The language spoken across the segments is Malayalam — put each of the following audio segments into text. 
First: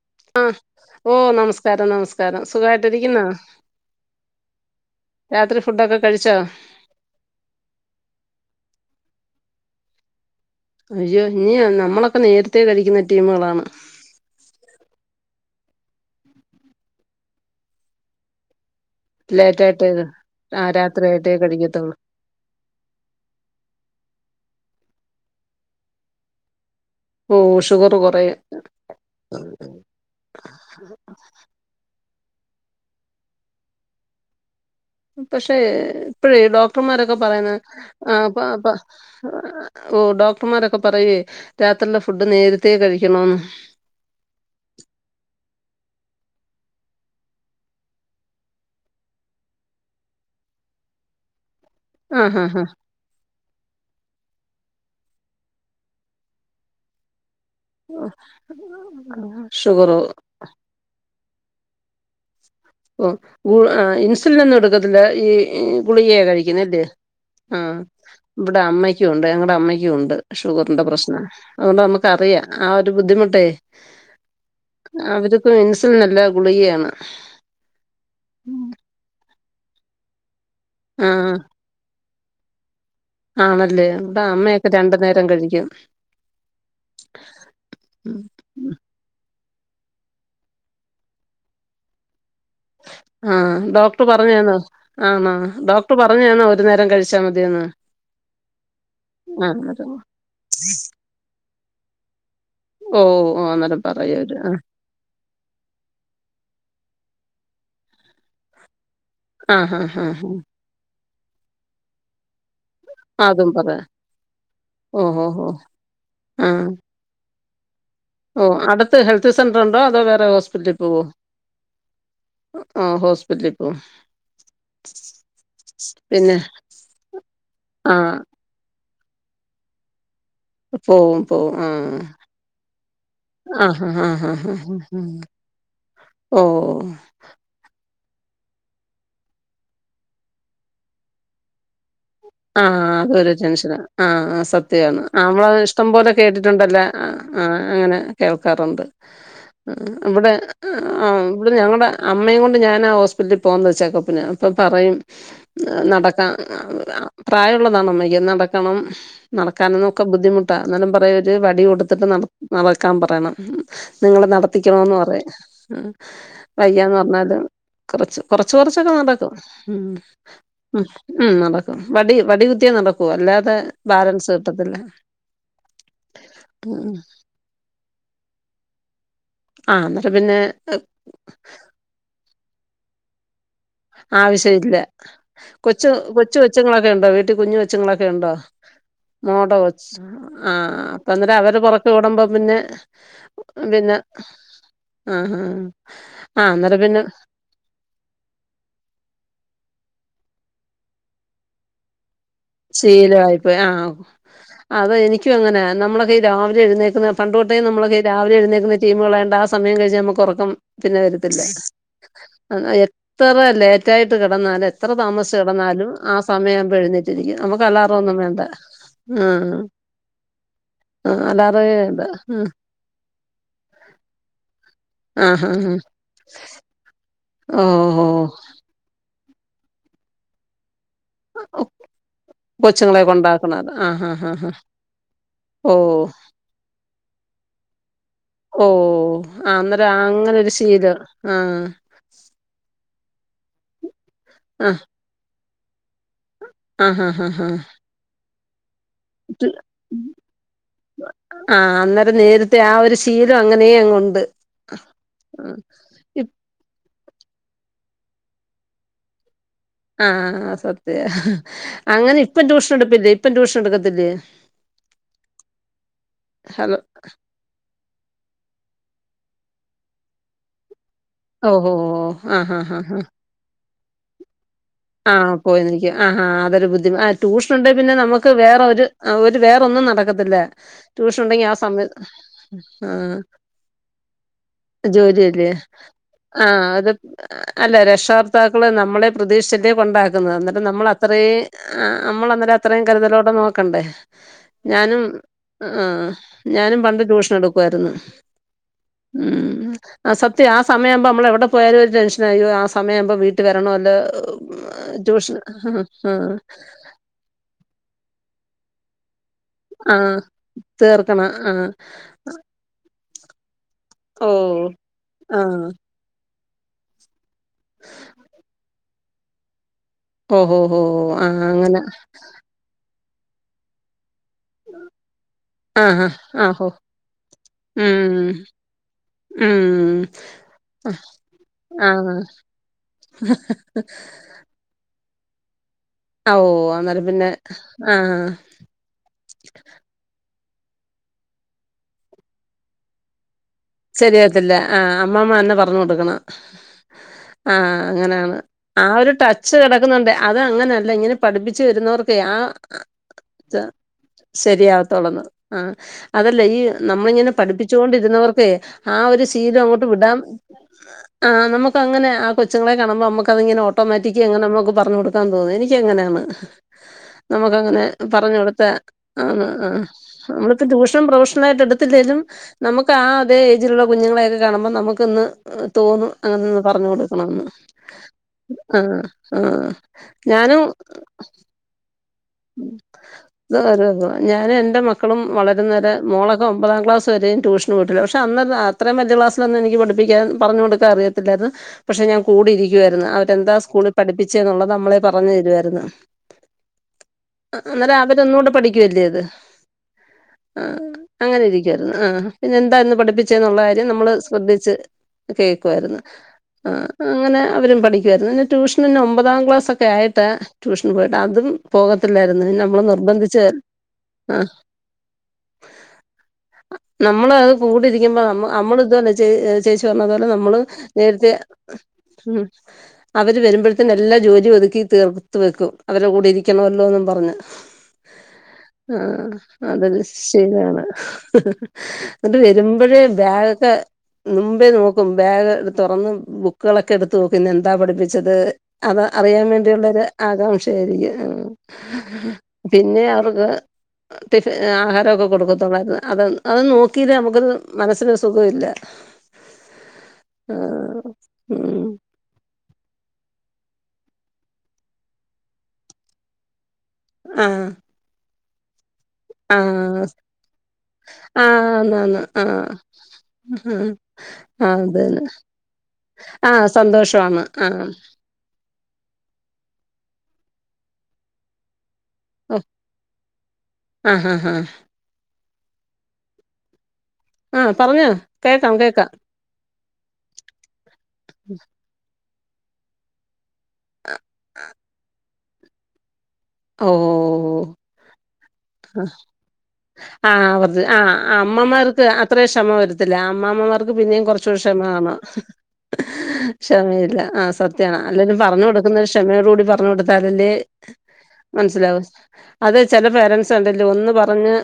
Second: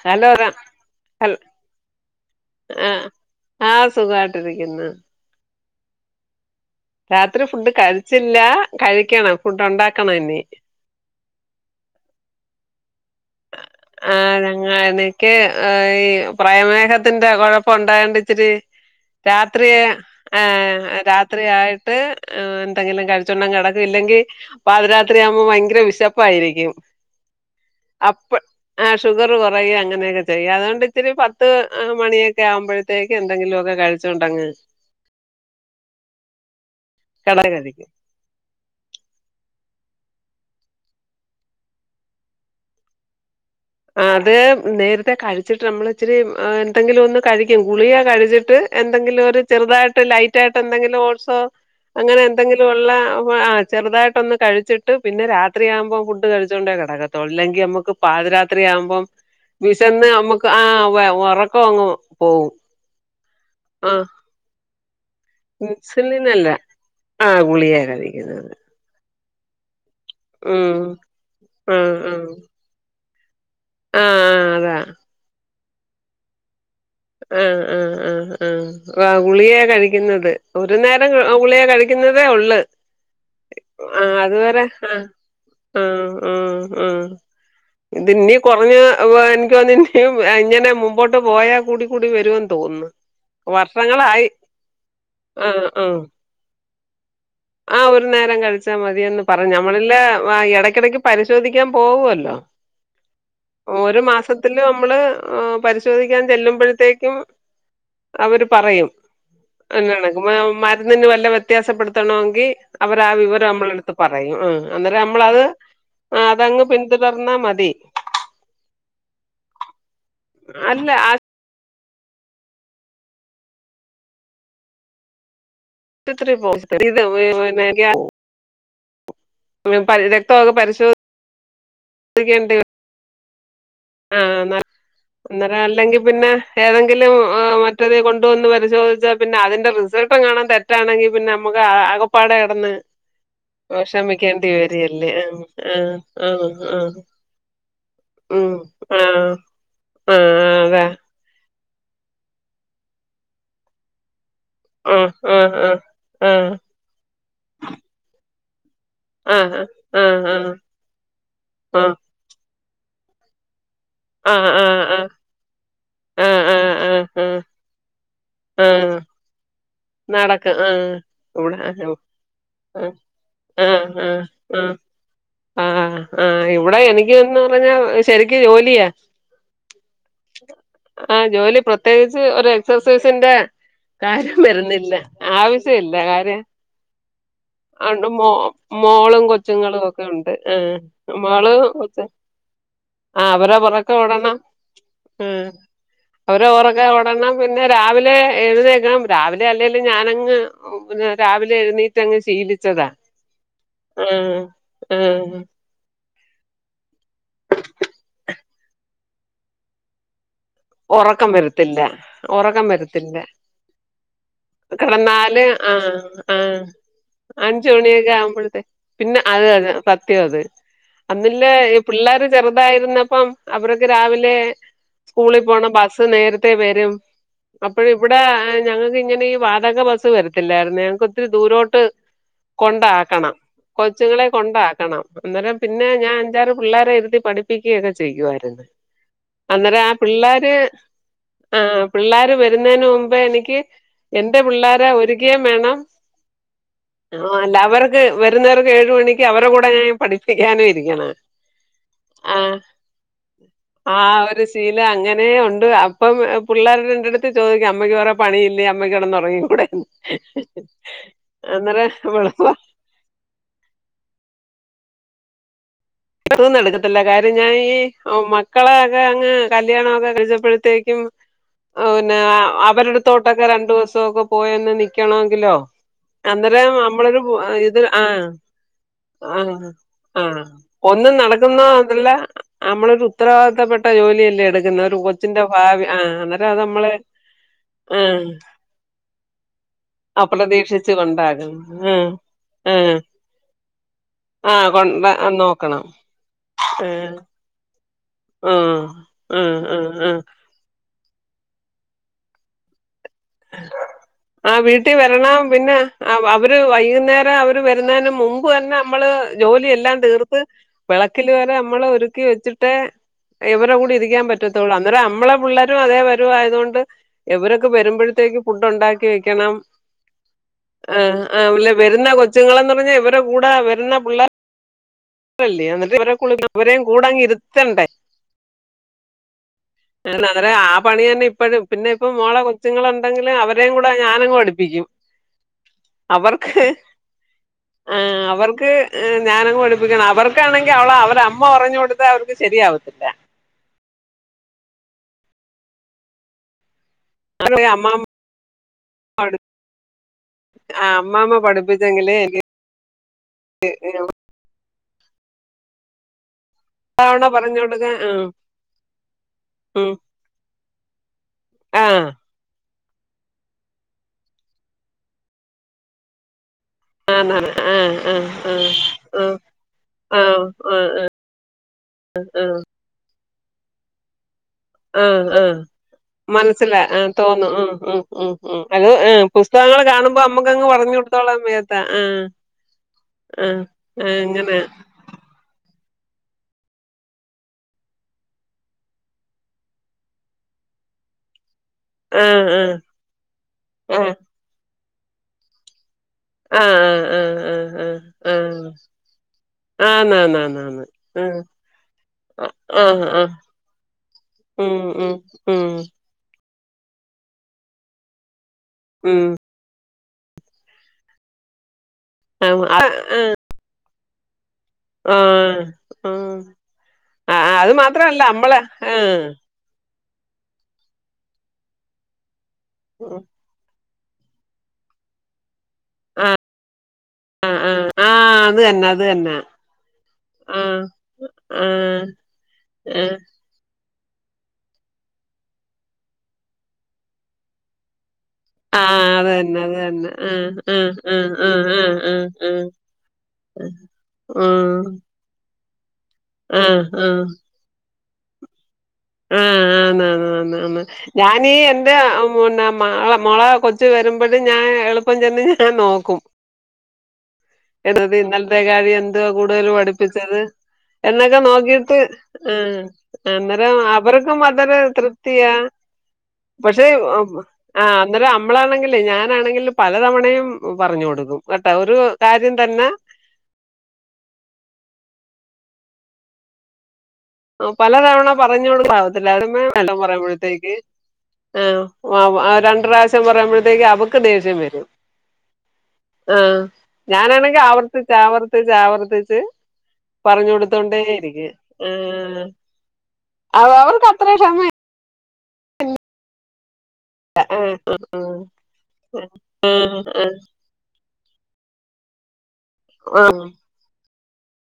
ഹലോതാ ആഹ് ഓ നമസ്കാരം നമസ്കാരം സുഖായിട്ടിരിക്കുന്നോ ആഹ് സുഖവായിട്ടിരിക്കുന്ന് രാത്രി ഫുഡൊക്കെ കഴിച്ചോ രാത്രി ഫുഡ് കഴിച്ചില്ല കഴിക്കണം ഫുഡ് ഉണ്ടാക്കണം ഇനി അയ്യോ ഇന നമ്മളൊക്കെ നേരത്തെേ കഴിക്കുന്ന ടീമുകളാണ് ആഹ് ഞങ്ങ എനിക്ക് ഈ പ്രാമേഹത്തിന്റെ കുഴപ്പം ഉണ്ടായൊണ്ട് ഇച്ചിരി ഉം രാത്രിയ ആഏഹ രാത്രി കഴിക്കത്തുള്ളൂ ആയിട്ട് എന്തെങ്കിലും കഴിച്ച്ചോണ്ട് കിടക്കല്ലെങ്കിൽ പാതിരാത്രിയാവുമ്പോ ഭയങ്കര വിശപ്പായിരിക്കും ഓഹ് ഷുഗർ അപ്പ് കുറയും ആ ഷുഗർ കുറയ അങ്ങനെയൊക്കെ ചെയ്യ അതുകൊണ്ട് ഇച്ചിരി പത്ത് മണിയൊക്കെ ആവുമ്പോഴത്തേക്ക് എന്തെങ്കിലുമക്കെ കഴിച്ചുണ്ടങ്ങ് പക്ഷേ ഇപ്പഴേ ഡോക്ടർമാരൊക്കെ കട കഴിക്കും പറയുന്നഅപ്പൊ അപ്പൊ ഓഹ് ഡോക്ടർമാരൊക്കെ പറയുവേ രാത്രിക്കു ള്ള ഫുഡ് നേരത്തേ കഴിക്കണന്ന് അത് നേരത്തെ കഴിച്ചിട്ട് നമ്മള ഇച്ചിരി എന്തെങ്കിലും ഒന്ന് കഴിക്കും ഗുളിയാ കഴിച്ചിട്ട് എന്തെങ്കിലും ഒരു ചെറുതായിട്ട് ലൈറ്റ് ആയിട്ട് എന്തെങ്കിലും ഓഡ് സോ അങ്ങനെ ആഹ് ആഹ് എന്തെങ്കിലും ഉള്ള ചെറുതായിട്ടൊ ഒന്ന് കഴിച്ചിട്ട് പിന്നെ രാരത്രി ആക്പം ഫുഡ് കഴിച്ചുകണ്ടേ കിടക്കത്തുള്ളൂല്ലെങ്കിൽ നമുക്ക് പാതിരാ ത്രി അയാവുമ്പം ആഹ് ഷുഗറോ വിശന്ന് നമ്മുക്ക് ആ ഉറക്ക അങ്ങ് പോവും ആ ഓഹ് ഇൻസുലിൻ ഒന്നും എടുക്കത്തില്ല ഈ ഈ ഗുളികയെ ഇൻസുലിനല്ല കഴിക്കുന്നല്ലേ ആ ഗുളികയാ കഴിക്കുന്നത് ഇവിടെ അമ്മയ്ക്കും ഉണ്ട് ഞങ്ങളടെ അമ്മയ്ക്കും ഉണ്ട് ഉം ഷുഗറിന്റെ പ്രശ്ന ആ അതുകൊണ്ട് നമുക്ക്റിയാം ആ ഒരു ബുദ്ധിമുട്ടേ ആഹ് ആഹ് അതാ അവർക്ക് ഇൻസുലിൻ അ ല്ല ഗുളികയാണ് ആഹ് ആഹ് ആഹ് ആഹ് ഗുളിയാ കഴിക്കുന്നത് ഒരു ആ നേരം ഗുളിയ കഴ കുന്നതെള്ളൂ ആണല്ലേ ആഹ് ഇവിടെ അതുവരെ അമ്മയൊക്കെ രണ്ടു ആഹ് നേരം കഴിക്കും ഉം ഉം ഇത്നി കുറഞ്ഞ എനിക്ക് തോ ന്ന ഇങ്ങനെ മുമ്പോട്ട് പോയാൽ കൂടി കൂടി വരും തോന്നുന്നു ആഹ് ഡോക്ടർ വർഷങ്ങളായി പറഞ്ഞ താണോ ആന്നോ ആഹ് ഡോക്ടർ പറഞ്ഞ താണോ ഒരു നേരം കഴിച്ചാ മതിയന്ന് ആഹ് ഒരു നേരം കഴി ച്ചാ മതിയന്ന് പറഞ്ഞ അന്നേരം നമ്മളല്ല ഇടക്കിടക്ക് പരിശോധിക്കാൻ പോവുവല്ലോ ഓഹ് ഓ അന്നേരം പറയാ അവര് മ്മള് എ പരിശോധിക്കാൻ ചെല്ലുമ്പോഴത്തേക്കും അവര് പറയും ആ ഹാ ഹാ ബില്ലടക്കും ഹാ മരുന്നിന് വല്ല വ്യത്യാസപ്പെടുത്തണോങ്കി അവരാ ആ അതും വിവരം പറ നമ്മളടുത്ത് പറയും ഉം അന്നേരം ഓ ഹോ നമ്മളത് ഹോ ആ അതങ്ങ് പിൻ ഇത് പറഞ്ഞ മതി ഓ അടുത്ത് ഹെൽത്ത് സെന്റർ ഉണ്ടോ അതോ വേറെ ഹോസ്പിറ്റലിൽ അല്ല പോവോ ആ ഹോസ്പിറ്റൽ പോവും റ്റ് ത്ര പിന്നെ ആ പോവും [unintelligible] വെ പനിടെ പോവുംപോവും ആ പരിശോധിക്കേണ്ടി ആഹ് ആഹ് ആ ആഹ് ആഹ് ആഹ് ആഹ് ഉം അന്നേരം അല്ലെങ്കി പിന്നെ ഓഹ് ഏതെങ്കിലും മ റ്റേത് കൊണ്ടുവന്ന്. പരിശോധിച്ച പിന്നെ. അതിന്റെ റിസൾട്ടങ്ങാനും. തെറ്റാണങ്കി പിന്നെ നമുക്ക് ആകെ.. ആ. അതൊരു ടെൻഷന. ആ ആസത്യാണ് വരികല്ലേ ആ നമ്മളത് ആ ഇഷ്ടം പോലെ ആ കേട്ടിട്ടുണ്ടല്ല. ആ.. ഉം അങ്ങനെ. ഉം കേൾക്കാറുണ്ട്. ആ ആ ഇവടെ.. അതെ ആ ഇവിടെ. ഞങ്ങടെ അമ്മയും കൊണ്ട്. ഞാനാ ഹോസ്പിറ്റലിൽ പോന്നത് ചെക്കപ്പിന അ പ്പൊ പറയും ആ ആ ആ നടക്കാം ആ പ്രായള്ളതാണ് അമ്മക്ക്‌ നടക്കണം ആഹ് നടക്കാനന്നൊക്കെ ആഹ് ബുദ്ധിമുട്ടാ എന്നാലും പറയൊര് വടി ആഹ് കൊടുത്തിട്ട് നട നടക്കാൻ പറയണം.. നിങ്ങള് ആഹ് ആഹ് നടത്തിക്കണോന്ന് ആഹ് പറയു. ആഹ് ആഹ് ആഹ് വയ്യാന്ന് ആഹ് പറഞ്ഞാലും കൊറച്ച് കൊറച്ച് ആഹ് കൊറച്ചൊക്കെ ആഹ് നടക്കും.. മ്മ് നടക്കും മ്മ് ആഹ് ഹും ഇവിടെ നടക്കും. ആഹ് വടി വടി കുത്തിയേ ആഹ് നടക്കു അല്ലാതെ ബാലൻസ് കിട്ടത്തില്ല.. ആ ആ ഇവിടെ ഉം എനിക്ക്ന്ന് പറഞ്ഞാ ശരിക്ക് ജോലിയാ.. ആ ന്നട്ട് പിന്നെ ആ ജോലി പ്രത്യേകിച്ച്. ഒരു എക്സസൈസിന്റെ. കാര്യ ആവശ്യം ഇല്ല തീർന്നില്ല കൊച്ചു ആവശ്യയില്ല കാര്യ കൊച്ചു കൊച്ചുങ്ങളൊക്കെ ഉണ്ടോ വീട്ടിൽ കുഞ്ഞു അഒണ്ട് കൊച്ചുങ്ങളൊക്കെ മോ. ഉണ്ടോ മോളും മോടെ കൊച്ചുങ്ങളും കൊച്ച് ഒക്കെ ഒണ്ട് ഏ ആഹ് അപ്പൊ അന്നേരം മോള് അവര് പൊറക്കെ കൊച്ച ഓടുമ്പോ പിന്നെ ആ അവരെ പിന്നെ പൊറകെ ഓടണം ഹ് ആഹ് ആഹ് അവരെ ആഹ് അന്നേരം ഒറകെ പിന്നെ ഓടണം.. ന്നാ പിന്നെ രാവിലെ എഴുന്നേക്കാൻ.. രാവിലെ അല്ലേലും ഞാനങ്ങ് പിന്നെ രാവിലെ എഴുനേറ്റങ്ങ് ശീലി ശീലയിപ്പോയി ആ അത് എനിക്കും ആഹ് അങ്ങനെ നമ്മള് തി രാവിലെ എഴുന്നേക്കുന്നത് പണ്ടുതൊട്ടേ നമ്മളൊക്കെ രാവിലെ എഴുന്നേക്കുന്ന. ടീ മുകളാണ്ടാ. ആ സമയം കഴിഞ്ഞ നമുക്ക് ഒറക്കം. പിന്നെ വരത്തില്ല. അ ഉറക്കം വരത്തില്ല എത്ര ലേറ്റായിട്ട് ക്കെടന്നാല്.. എത്ര താമസിച്ച് കിടന്നാല് കെടന്നാലും ആഹ് ആ സമയ ആഹ് ആവുമ്പൊ എഴുന്നേറ്റിരി അഞ്ച് നമുക്കലാറൊന്നു മണിയൊക്കെ വേണ്ട ആവുമ്പോഴത്തെ പിന്നെ ആ അത് അത് സത്യം അത് ആ അലാറേ വേണ്ട ണ്ടായിരുന്നപ്പം. അവർക്ക്‌ രാവിലെ.. സ്കൂളി ആഹ് ആഹ് പോണം ആഹ് ബസ്സ് നേരത്തെ വരും. അപ്പഴി ഓഹോ ഇവിടെ ആൻ. ഞങ്ങക്കിങ്ങനെ ഈ വാടക ബസ്സ് വരത്തില്ലാരുന്നു. ഞങ്ങക്ക് ഒത്തിരി ദൂരോട്ട്.. കൊച്ചുങ്ങളെ കൊണ്ടാക്കണം അത് ആഹ് ആഹ് കൊച്ചുങ്ങളെ ആഹ് കൊണ്ടാക്കണം അന്നേരം പിന്നെ ഓഹ് ഞാൻ അഞ്ചാറ് പിള്ളേരെ. ഇരുത്തി പഠി പ്പിക്കൊക്കെ. ചെയ്യുവായിരുന്നു. ഓഹ് ആഹ് അന്നേരം ആ അങ്ങനെ ഒരു പിള്ളേര് ശീലം ആ ആഹ് പിള്ളാര് വരുന്നേന് മുമ്പേ എനിക്ക്. എന്റെ ആഹ് പിള്ളാരെ. ഒരുക്കയും വേണം.. ആഹ് ആ. ആഹ് ആഹ് അല്ല അവർക്ക് വരുന്നേർക്ക്. ഏഴു മണിക്ക് ക്ക് അവരുടെ. കൂടെ ഞാൻ പഠിപ്പിക്കാനും. ഇരിക്കണ.. ആ അന്നേരം. നേരത്തെ ആ ഒരു ശീലം. അങ്ങനെയങ്ങുണ്ട്.. ല്ല അങ്ങനെ ഒണ്ട്. അപ്പം പിള്ളേരെ ന്റെ അടുത്ത് ചോയിക്കും. അമ്മയ്ക്ക് വേറെ പണിയില്ലേ. അമ്മയ്ക്ക് കെടന്ന് ഒറങ്ങികുടെന്ന്.. ആആ സത്യ. അങ്ങനെ ഇപ്പം വെളുപ്പാ ട്യൂഷൻ എടുപ്പില്ലേ. ഇപ്പം ട്യൂഷൻ എടുക്കത്തില്ലേ.. [unintelligible] ഹലോ ന്നെടുക്കത്തില്ല കാര്യം. ഞാൻ ഈ മക്കളെ ഒക്കെ അങ്ങ് കല്യാണൊക്കെ കഴിച്ചപ്പഴത്തേക്കും.. ഓഹോ ഔ ന്നെ ആഹ് ആഹ് ആഹ് ആഹ് അവരെടുത്തോട്ടൊക്കെ രണ്ടു ദിസൊക്കെ പോയന്ന്‌ നിക്കണോ ങ്കിലോ. ക് ആഹാ അതൊരു ബുദ്ധിമു. ആഹ് ട്യൂഷൻണ്ടെ പിന്നെ ആ നമുക്ക് വേറെ ഒരു ഒരു ആ വേറ ഒന്നും ആ നടക്കത്തില്ല.. ഒന്നും ട്യൂഷൻ ഉണ്ടെങ്കി ആ സമയ നടക്കുന്നതല്ല നമ്മളൊരു ആഹ് ഉത്തരവാദിത്തപ്പെട്ട ജോലിയല്ലേ എടുക്കുന്നത് ഒരു കൊച്ചിന്റെ ജോലിയല്ലേ.. ഭാവി ആ അന്നേരം ആഹ് അത് നമ്മള് അല്ല ആ രക്ഷകർത്താക്കള് നമ്മളെ പ്രതീക്ഷ്ച്ചിട്ടേ കൊണ്ടാക്കുന്നത് എന്നിട്ട് നമ്മള അപ്രതീക്ഷിച്ച് അത്രേ കൊണ്ടാകും ആ ആഹ് ആ അമ്മളന്നേരത്രേം കരുതലോടെ നോക്കണ്ടേ. ആ ഞാനും. കൊണ്ട അഹ് നോക്കണം ആഹ് ഞാനും ആ പണ്ട് ട്യൂഷൻ എടുക്കുവായിരുന്നു. ആ ആ ഉം ആ അസ ത് ആ സമയവുമ്പോ നമ്മള് എവിടെ പോയലും ഒരു ടെൻഷനാ യ്യോ ആ സമയാവുമ്പോ വീ ട്ട് വരണല്ലോ ആ ട്യൂഷൻ ഹ്ഹ് വെയ്യുന്നേരം അവ ത് വരുന്നേനേ മുമ്പ് വെര്ന അമ്മള്. ജോലിയെല്ലാം ആഹ് തീർത്ത് തീർക്കണം വെളക്കില് വെരെ. ആഹ് നമ്മള് ഒരുക്കി വെച്ചിട്ടെ. എവരെ കൂടെ ഇരിക്കാൻ ഓ പറ്റതോള്ളൂ അന്നേരം അമ്മളെ ആഹ് പിള്ളേരും അതേ വരുവായതോണ്ട്. എവരൊക്കെ വരുമ്പോഴ് ട്ടുണ്ടാക്കി വെക്കണം. ഓഹോ ഹോ ആഹ് ഹ്ഹ് ഓല് അങ്ങനെ വരുന്ന കൊച് ച്ങ്ങളന്നർഞ്ഞാ ഇവരെ കൂടെ വരുന്ന പുള്ള ആഹ് [unintelligible] ആഹ് ഹോ ഇവരേയും കൂടങ് ഇരുത്തണ്ടേ ഉം ഉം അവരെ ആ പണി തന്നെ ഇപ്പഴും പിന്നെ ഇപ്പം ആഹ് മോളെ കൊച്ചുങ്ങള് ഉണ്ടെങ്കില് അവരേം കൂടെ ഞാനങ്‌ പടിപ്പിക്കും ഓ അവർക്ക് അന്നേരം പിന്നെ ആഹ് അവർക്ക് ഏഹ് ഞാനങ് പഠിപ്പിക്കണം അവർക്കാണെങ്കി അവളെ അവരെ അമ്മ പറഞ് കൊട്ത്താ അവർക്ക് ശരിയാവത്തില്ല ശരിയായത്തില്ല ആഹ് അമ്മാമ്മന്നെ പറഞ് കൊട്ക്കണം അവര് ആഹ് അമ്മാ അങ്ങനെയാണ് ആഹ് ഒര് ടച്ച് കെടക്കുന്നുണ്ട് അത് അങ്ങനെല്ല ആഹ് ഇങ്ങനെ അമ്മാമ്മ പഠിപ്പിച്ച് വരുന്നവർക്ക് പഠിപ്പിച്ചെങ്കില് ആഹ് ത ശരിയാവത്തോളന്ന് ആഹ് അതല്ല ഈ ഇത്തവണ നമ്മളിങ്ങനെ പറഞ്ഞു കൊടുക്കാൻ ആഹ് പഠിപ്പിച്ചോണ്ടിരുന്നവർ ആഹ് ഒരു ശീലം അങ്ങോട്ട് ഉം വിടാം ആഹ് നമുക്ക് അങ്ങനെ ആഹ് കൊച്ചുങ്ങളെ കാണ് മ്പോ നമുക്കതിങ്ങനെ ഓട്ടോമാറ്റിക്ക് എങ്ങനെ നമുക്ക് പറഞ്ഞു കൊട്ക്കാൻ തോന്നും എനിക്ക ങ്ങനെയാണ് ആഹ് നമുക്കങ്ങനെ ആഹ് പറഞ് കൊടുത്ത ആഹ് ആഹ് ആഹ് നമ്മളിപ്പോ ട്യൂഷൻ പ്രൊഫഷണായിട്ടെ ട് ല്ലെലും നമക് തേയ്ജ്ല്ള്ള കുഞ്ങ്ങളെയൊക്കെ കാണ്ബം ആഹ് ആഹ് മനസ്സിലാ പറഞ്ഞു ആഹ് കൊടുക്കണംന്ന് തോന്നു ആഹ് ഉം ഉം ഉം ആ അത് ആം ആ പുസ്തകങ്ങള് കാണുമ്പോ നമ്മുക്കങ്ങ് പറഞ്ഞ് കൊട്ത്തോളാം മേത്താ ആഹ് ആഹ് തൊരോതൊ ആഹ് ഞാന് അങ്ങനെ എന്റെ മ ക്കളും വളരും ന്നെരെ മൊളൊക്കെ ഒമ്പതാം ക്ലാസ് വെരെ ട്യൂഷന് പോയിട്ടില്ല പക്ഷ തന്നതാ അത്രേം വല്ല്യ ക്ലാസ്സിലൊന്നും എനിക്ക് പഠിപ്പിക്കാൻ പറഞ് കൊടുക്കാൻ അറിയത്തില്ലായിരുന്ന് പക്ഷെ ഞാൻ ആഹ് കൂടിയിരിക്കുവായിരുന്നു അവരെന്താ സ്കൂളിൽ ആഹ് പഠിപ്പിച്ചേ ന്നുള്ളത് നമ്മളെ പറഞ് തരുവായിരുന്നു ആഹ് ആഹ് ആഹ് ആഹ് ആഹ് അന്നേരം അവര ആഹ് ഒന്നൂടെ ആഹ് പഠിക്കല്ലേ അത് ആന്നാന്നാന്നാന്ന് ആഹ് അങ്ങനെ ആഹ് ഇരിക്കായിരുന്നു ആഹ് പിന്നെ എന്താന്ന് ആഹ് ആഹ് പഠിപ്പിചേ ന്നുള്ള കാര്യം നമ്മള് ശ്രദ്ധിച്ച് ഉം ഉം ഉം കേക്കുവായിര്ന്നു ആഹ് അങ്ങനെ അവരും പഠിക്കുവായിരുന്നു ന്നെ ട്യൂഷന് ന്നെ ഉം ഒമ്പതാം ക്ലാസ്സൊക്കെ ആയിട്ട് ട്യൂഷന് പോയിട്ട് അതും പോകത്തില്ലായിര്ന്ന് ആ പിന്നെ ആ നമ്മള് നിർബന്ധിച് ആഹ് ആഹ് ആഹ് അഹ് ആഹ് കൂടെ രിക്കുമ്പോ നം അമ്മള് ഇതഞ് ചെ ചേച് ച് വന്നതോടെ നമ്മള് നേരത്തെ ഉം അവര് വരുമ്പ ത്ത്‌ നെല്ലാ ജോലി ഒതുക്കി തീർത്ത് വെക്കും അവര്ടെ കൂടെ ഇരിക്കണോല്ലോന്നും പറഞ് ആ ആ ആ അത് തന്നെ അത് ആഹ് തന്നെ അതല്ലാം ആ ശരിയാണ് ആ വെരുമ്പഴേ ആ ബാഗ് മുംമ്പേ നോക്കും ബേഗ് തൊറന്ന് ബുക്കുകളൊക്കെ എട്ത്ത്‌ നോക്കും ഇന്ന് എന്താ പഠിപ്പിച്ചത് ആ അത് അറിയാൻ തന്നെ അത് വേണ്ടിയുള്ള ഒര് തന്നെ ആ ആ ആ ആകാംക്ഷയായിരിക്കും ആ ആ ആ ആ പിന്നെ അവർക്ക് ടിഫി ആഹാരോക്കെ കൊട്ക്കത്തോള്ളായിരുന്നു അത് അത് നോ ആ ആ ആ അത് മനസിന് ഒര് സുഖവില്ല ആഹ് ആന് ആന് ആന് ഞാനീ ഉം എന്റെ മുന്ന മകള മോളെ കൊച്ച് വരുമ്പോത്തിൻ ഞാന് എളുപ്പം ചെന്ന് ഞാൻ നോക്കും ആഹ് എട്തി ഇന്നെൽത്തെകാര്യം എന്ത് വാ കൂടുതൽ ആഹ് പഠിപ്പിച്ചത് എന്നൊക്കെ ആഹ് നോക്കീട്ട് ആന്നാന്ന് ആഹ് അന്നേരം അവർക്കും അതൊരു ആഹ് അതന്നെ തൃപ്തിയാ ആഹ് പക്ഷെ ആഹ് സന്തോഷവാണ് ആഹ് അന്നേരം നമ്മളാണെങ്കിലേ ഞാനാണെങ്കിലും പല തവണയും പറഞ് കൊടുക്കും കേട്ടാ ഒരു കാര്യം ഓഹ് തന്നെ ആഹ് ആഹ് ആഹ് ആഹ് പറഞ്ഞോ പലതവണ പറഞ് കേക്കാം കേക്കാം കൊടുക്കാവത്തില്ലാര്ന്ന് [unintelligible] പറയുമ്പോഴത്തേക്ക് ആ രണ്ട് പ്രാവശ്യം പറയുമ്പ ത്തേക്ക് അവക്ക് ദേഷ്യം വെരും ആഹ് ഞാനാണെങ്കി ഓഹ് ആവർത്തിച്ച് ആവർത്തിച്ച് ആവർത്തിച്ച് പറഞ്ഞു ആവത് കൊടുത്തോണ്ടേ ആഹ് ഇരിക്കും അമ്മമ്മാര്ക്ക് അത്രയും ക്ഷമ വരത്തില്ല ആഹ് അമ്മമാർക്ക് പിന്നേും കൊറ്ച്ചൂടി ക്ഷമ കാണും പിന്നെ ക്ഷമയില്ല ആ സത്യാണ് അല്ലെങ്കിലും പറഞ്ഞഞ് കൊടുക്കുന്ന ക്ഷമയോട കൂടി പറഞ്ഞ് ആഹ് കൊടുത്താലല്ലേ മനസ്സിലാവു അത് ചെല ആഹ് പേരൻറ്സ് കണ്ടില്ലോ ഒന്ന് പറഞ്ഞ്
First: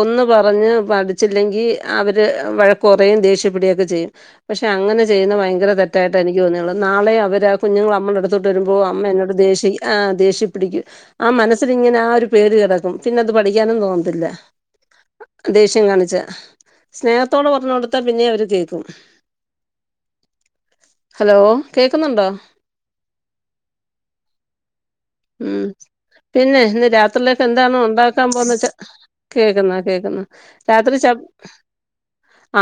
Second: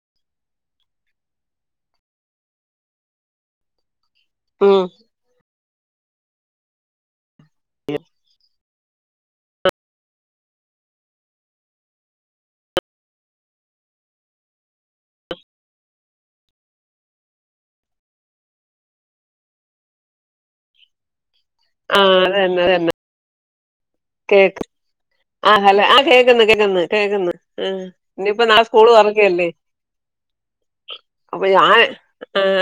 ഒന്ന് പറഞ്ഞ് പഠിച്ചില്ലെങ്കി അവര് വഴക്ക് പറയും ദേഷ്യ പെടൊക്കെ ചെയ്യും പക്ഷെ ഉം അങ്ങനെ ചെയ്യുന്നത് ഭയങ്കര തെറ്റായിട്ട് എനിക്ക് തോന്നിയുള്ളത് നാളെ അവര് ആ കുഞ്ഞുങ്ങൾ അമ്മള അടുത്തോട്ട് വരുമ്പോൾ അമ്മ എന്നോട് ദേഷി ആ ദേഷി പിടിക്കും ആ മനസ്സിലിങ്ങനെ ആ ഒരു പേടി കിടക്കും പിന്നെ അത് പഠിക്കാനും തോന്നത്തില്ല ദേഷ്യം കാണിച്ചാ സ്നേഹത്തോട് പറഞ്ഞു കൊടുത്താൽ പിന്നെ അവര് കേൾക്കും ഹലോ ആഹ് കേക്കുന്നുണ്ടോ അതന്നെ അതന്നെ കേക്കും ആഹ് ഉം ഹെ ല്ലെ ആ കേൾക്കന്ന് പിന്നെ കേക്കന്ന് ഇന്ന് കേൾക്കന്ന് രാത്രിയിലേക്ക് ആ എന്താണ് ഉണ്ടാക്കാൻ ഇനിയിപ്പോ പോന്ന നാളെ സ്കൂള് തുറക്കല്ലേ കേൾക്കുന്ന കേൾക്കുന്ന രാത്രി ച അപ്പൊ ഞാൻ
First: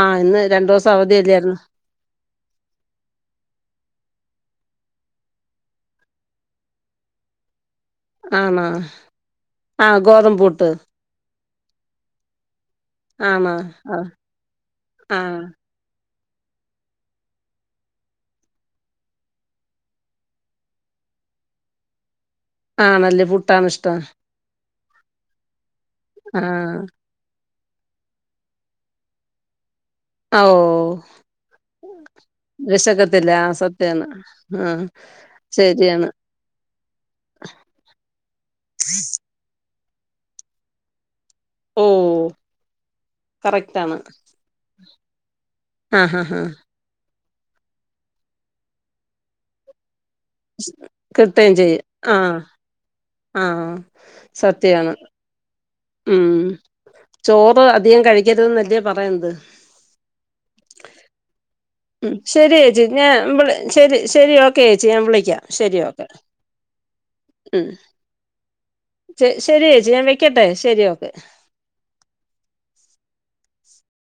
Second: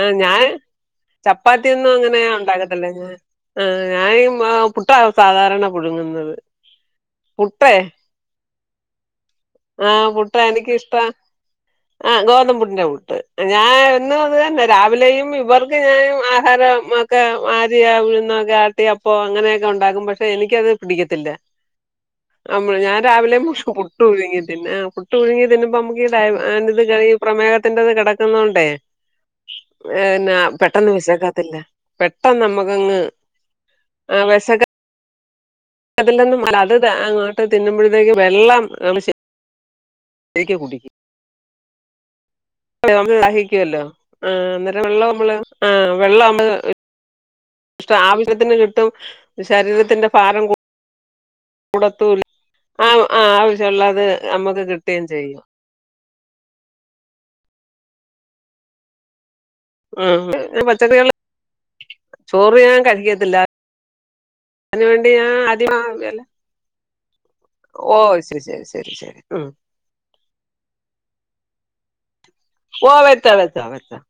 ആ ഇന്ന് ഞാൻ രണ്ടു ദിവസം അവധിയല്ലായിരുന്നോ ചപ്പാത്തിന്നും അങ്ങനെയ ഉണ്ടാക ല്ല ഞൻ ആഹ് ഞാന് പുട്ടാ സാധാരണ പുഴുങ്ങുന്നത് പുട്ടേ ആണോ ആ ആഹ് പുട്ട് ഗോതമ്പ് എനിക്കിഷ്ടാ ആ ഗോതമ്പപുടിന്റെ പുട്ട് ആണോ ഞാൻ ആ എന് പറഞാൽ തന്നെ ആ രാവിലെയും ഇവർ ഞാനും ആഹാരം ഒക്കെ ആര്യ ഉഴുന്നൊക്കെ ആട്ടിയഅപ്പ അങ്ങനെയൊക്കെ ഉണ്ടാക്കും പക്ഷെ എനിക്കത് പിടിക്ക ത്തില്ല അമ്മ ഞാൻ ആണല്ലേ രാവിലെ പുട്ടാണ് ഇഷ്ടം പുട്ടുപുഴുങ്ങി തിന്നെ ആ പുട്ടുപുഴുങ്ങി തിന്നുമ്പോ നമുക്ക് ആ [unintelligible] പ്രമേഹത്തിന്റെറത് കിടക്കുനോണ്ട് ആ ഓ പെട്ടെന്ന് വിശക്കാത്തില്ല വിശക്കത്തില്ല ആ സത്യണ് ആഹ് അതിലെന്നും അല്ല അത് അങ്ങോട്ട് തിന്നുമ്പോഴത്തേക്ക് വെള്ളം ഏക്ക് കുടിക്കും ഓഹ് നമ്മള് സഹിക്കുവല്ലോ ആ അന്നേരം വെള്ളം നമ്മള് ആ ഹാ വെള്ളം ഹാ നമ്മ ആവശ്യത്തിന് ചുട്ടും ശരീരത്തിന്റെ ഭാരം കൂ കിട്ടുകയും ചെയ്യും ആഹ് ആ ആ ആവശ്യമുള്ളത് നമ്മുക്ക് സത്യയാണ് കിട്ടുകയും ചെയ്യും ഉം ചോറ് അധികം കഴിക്കരുത് ന്നല്ലേ പറയണത് ആ പച്ചക്കറിക ഉം ശരി ചേച്ചി ഞാൻള ശരി ശരി ഓക്കെ അതിന് ചേച്ചി ഞാൻ വേണ്ടി വിളിക്കാം ആദ്യം ശരി ഓക്കെ ഉം ഓ ശരി ശരി ശരി ഉം ശരി ചേച്ചി ഞാൻ വെക്കട്ടെ ശരി ക്കെ ഓ വെച്ച വെച്ച വെച്ച